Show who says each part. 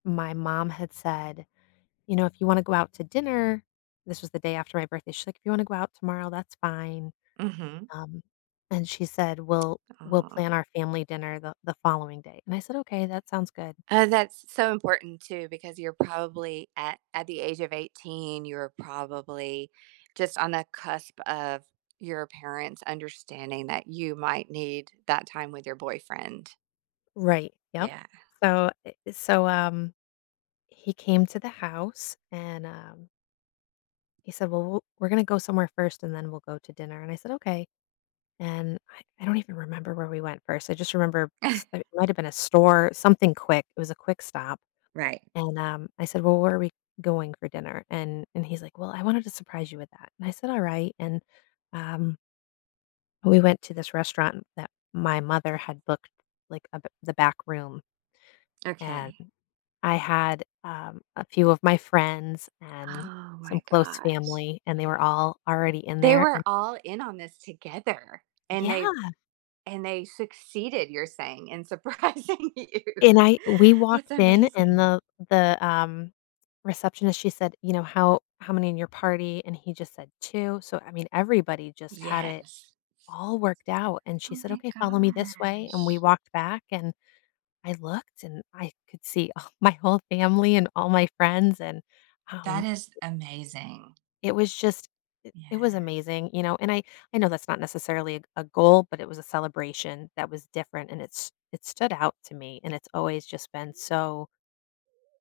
Speaker 1: My mom had said, "You know, if you wanna go out to dinner" this was the day after my birthday, she like, "You wanna go out tomorrow, that's fine,"
Speaker 2: Mhm.
Speaker 1: um, and she said, "We'll we'll
Speaker 2: Ah.
Speaker 1: plan our family dinner the the following day," and I said, "Okay, that sounds good."
Speaker 2: Uh, that's so important too, because you're probably at at the age of 18, you're probably just on the cusp of your parents understanding that you might need that time with your boyfriend.
Speaker 1: Right, yup,
Speaker 2: Yeah.
Speaker 1: so eh, e so, um, he came to the house, and, um he said, "Well, w we're gonna go somewhere first and then we'll go to dinner," and I said, "Okay," and I I don't even remember where we went first, I just remember s it might have been a store, something quick, it was a quick stop,
Speaker 2: Right.
Speaker 1: and, um, I said, "Well, where are we going for dinner?" And and he's like, "Well, I wanted to surprise you with that," and I said, "All right," and, um we went to this restaurant that my mother had booked like a b the back room, and
Speaker 2: Okay.
Speaker 1: I had, um, a few of my friends and
Speaker 2: Oh
Speaker 1: some
Speaker 2: my
Speaker 1: close
Speaker 2: gosh.
Speaker 1: family, and they were all already in
Speaker 2: They
Speaker 1: there,
Speaker 2: were
Speaker 1: and
Speaker 2: all in on this together, and they
Speaker 1: Yeah.
Speaker 2: and they succeeded, you're saying in surprising you.
Speaker 1: And I we walked
Speaker 2: That's
Speaker 1: in, and
Speaker 2: amazing.
Speaker 1: the the, um, receptionist, she said, you know, "How how many in your party?" And he just said, "2," so, I mean, everybody just had it
Speaker 2: Yes.
Speaker 1: all worked out, and she
Speaker 2: Oh
Speaker 1: said,
Speaker 2: my
Speaker 1: "Okay, follow me this way," and we
Speaker 2: gosh.
Speaker 1: walked back, and I looked, and I could see, ugh, my whole family and all my friends, and, um
Speaker 2: That is amazing.
Speaker 1: It was just it it was
Speaker 2: Yeah.
Speaker 1: amazing, you know, and I I know that's not necessarily a g a goal, but it was a celebration that was different, and it's it stood out to me, and it's always just been so